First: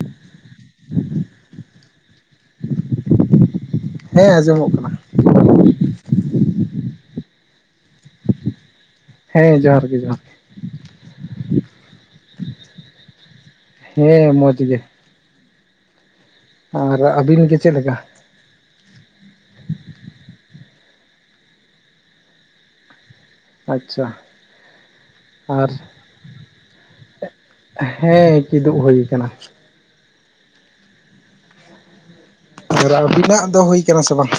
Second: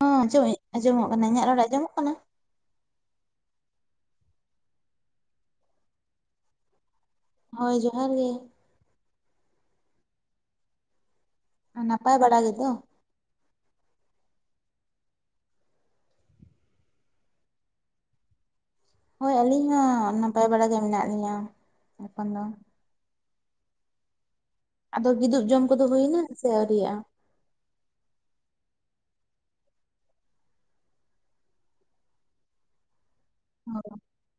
ᱦᱚᱸ ᱪᱚᱢ ᱟᱸᱡᱚᱢᱚᱜ ᱠᱟᱱᱟ ᱤᱧᱟᱹᱜ ᱨᱚᱲ ᱟᱸᱡᱚᱢᱚᱜ ᱠᱟᱱᱟ? ᱦᱮᱸ ᱟᱸᱡᱚᱢᱚᱜ ᱠᱟᱱᱟ ᱾ ᱦᱳᱭ ᱡᱚᱦᱟᱨ ᱜᱮ ᱾ ᱦᱮᱸ ᱡᱚᱦᱟᱨ ᱜᱮ ᱡᱚᱦᱟᱨ ᱜᱮ᱾ ᱱᱟᱯᱟᱭ ᱵᱟᱲᱟ ᱜᱮᱫᱚ ᱦᱮᱸ ᱢᱚᱡᱽ ᱜᱮ᱾ ᱟᱨ ᱟᱹᱵᱤᱱ ᱜᱮ ᱪᱮᱫ ᱞᱮᱠᱟ? ᱦᱳᱭ ᱟᱹᱞᱤᱧ ᱦᱚᱸ ᱱᱟᱯᱟᱭ ᱵᱟᱲᱟ ᱜᱮ ᱢᱮᱱᱟᱜ ᱞᱤᱧᱟᱹ ᱮᱠᱷᱚᱱ ᱫᱚ ᱾ ᱟᱪᱪᱷᱟ ᱾ ᱟᱫᱚ ᱜᱤᱫᱩᱵ ᱡᱚᱢ ᱠᱚᱫᱚ ᱦᱩᱭᱱᱟ ᱥᱮ ᱟᱹᱣᱨᱤᱭᱟᱜᱼᱟ? ᱦᱮᱸ ᱠᱤᱫᱩᱜ ᱦᱩᱭ ᱟᱠᱟᱱᱟ ᱾ ᱟᱨ ᱟᱹᱵᱤᱱᱟᱜ ᱫᱚ ᱦᱩᱭ ᱠᱟᱱᱟ ᱥᱮ ᱵᱟᱝ?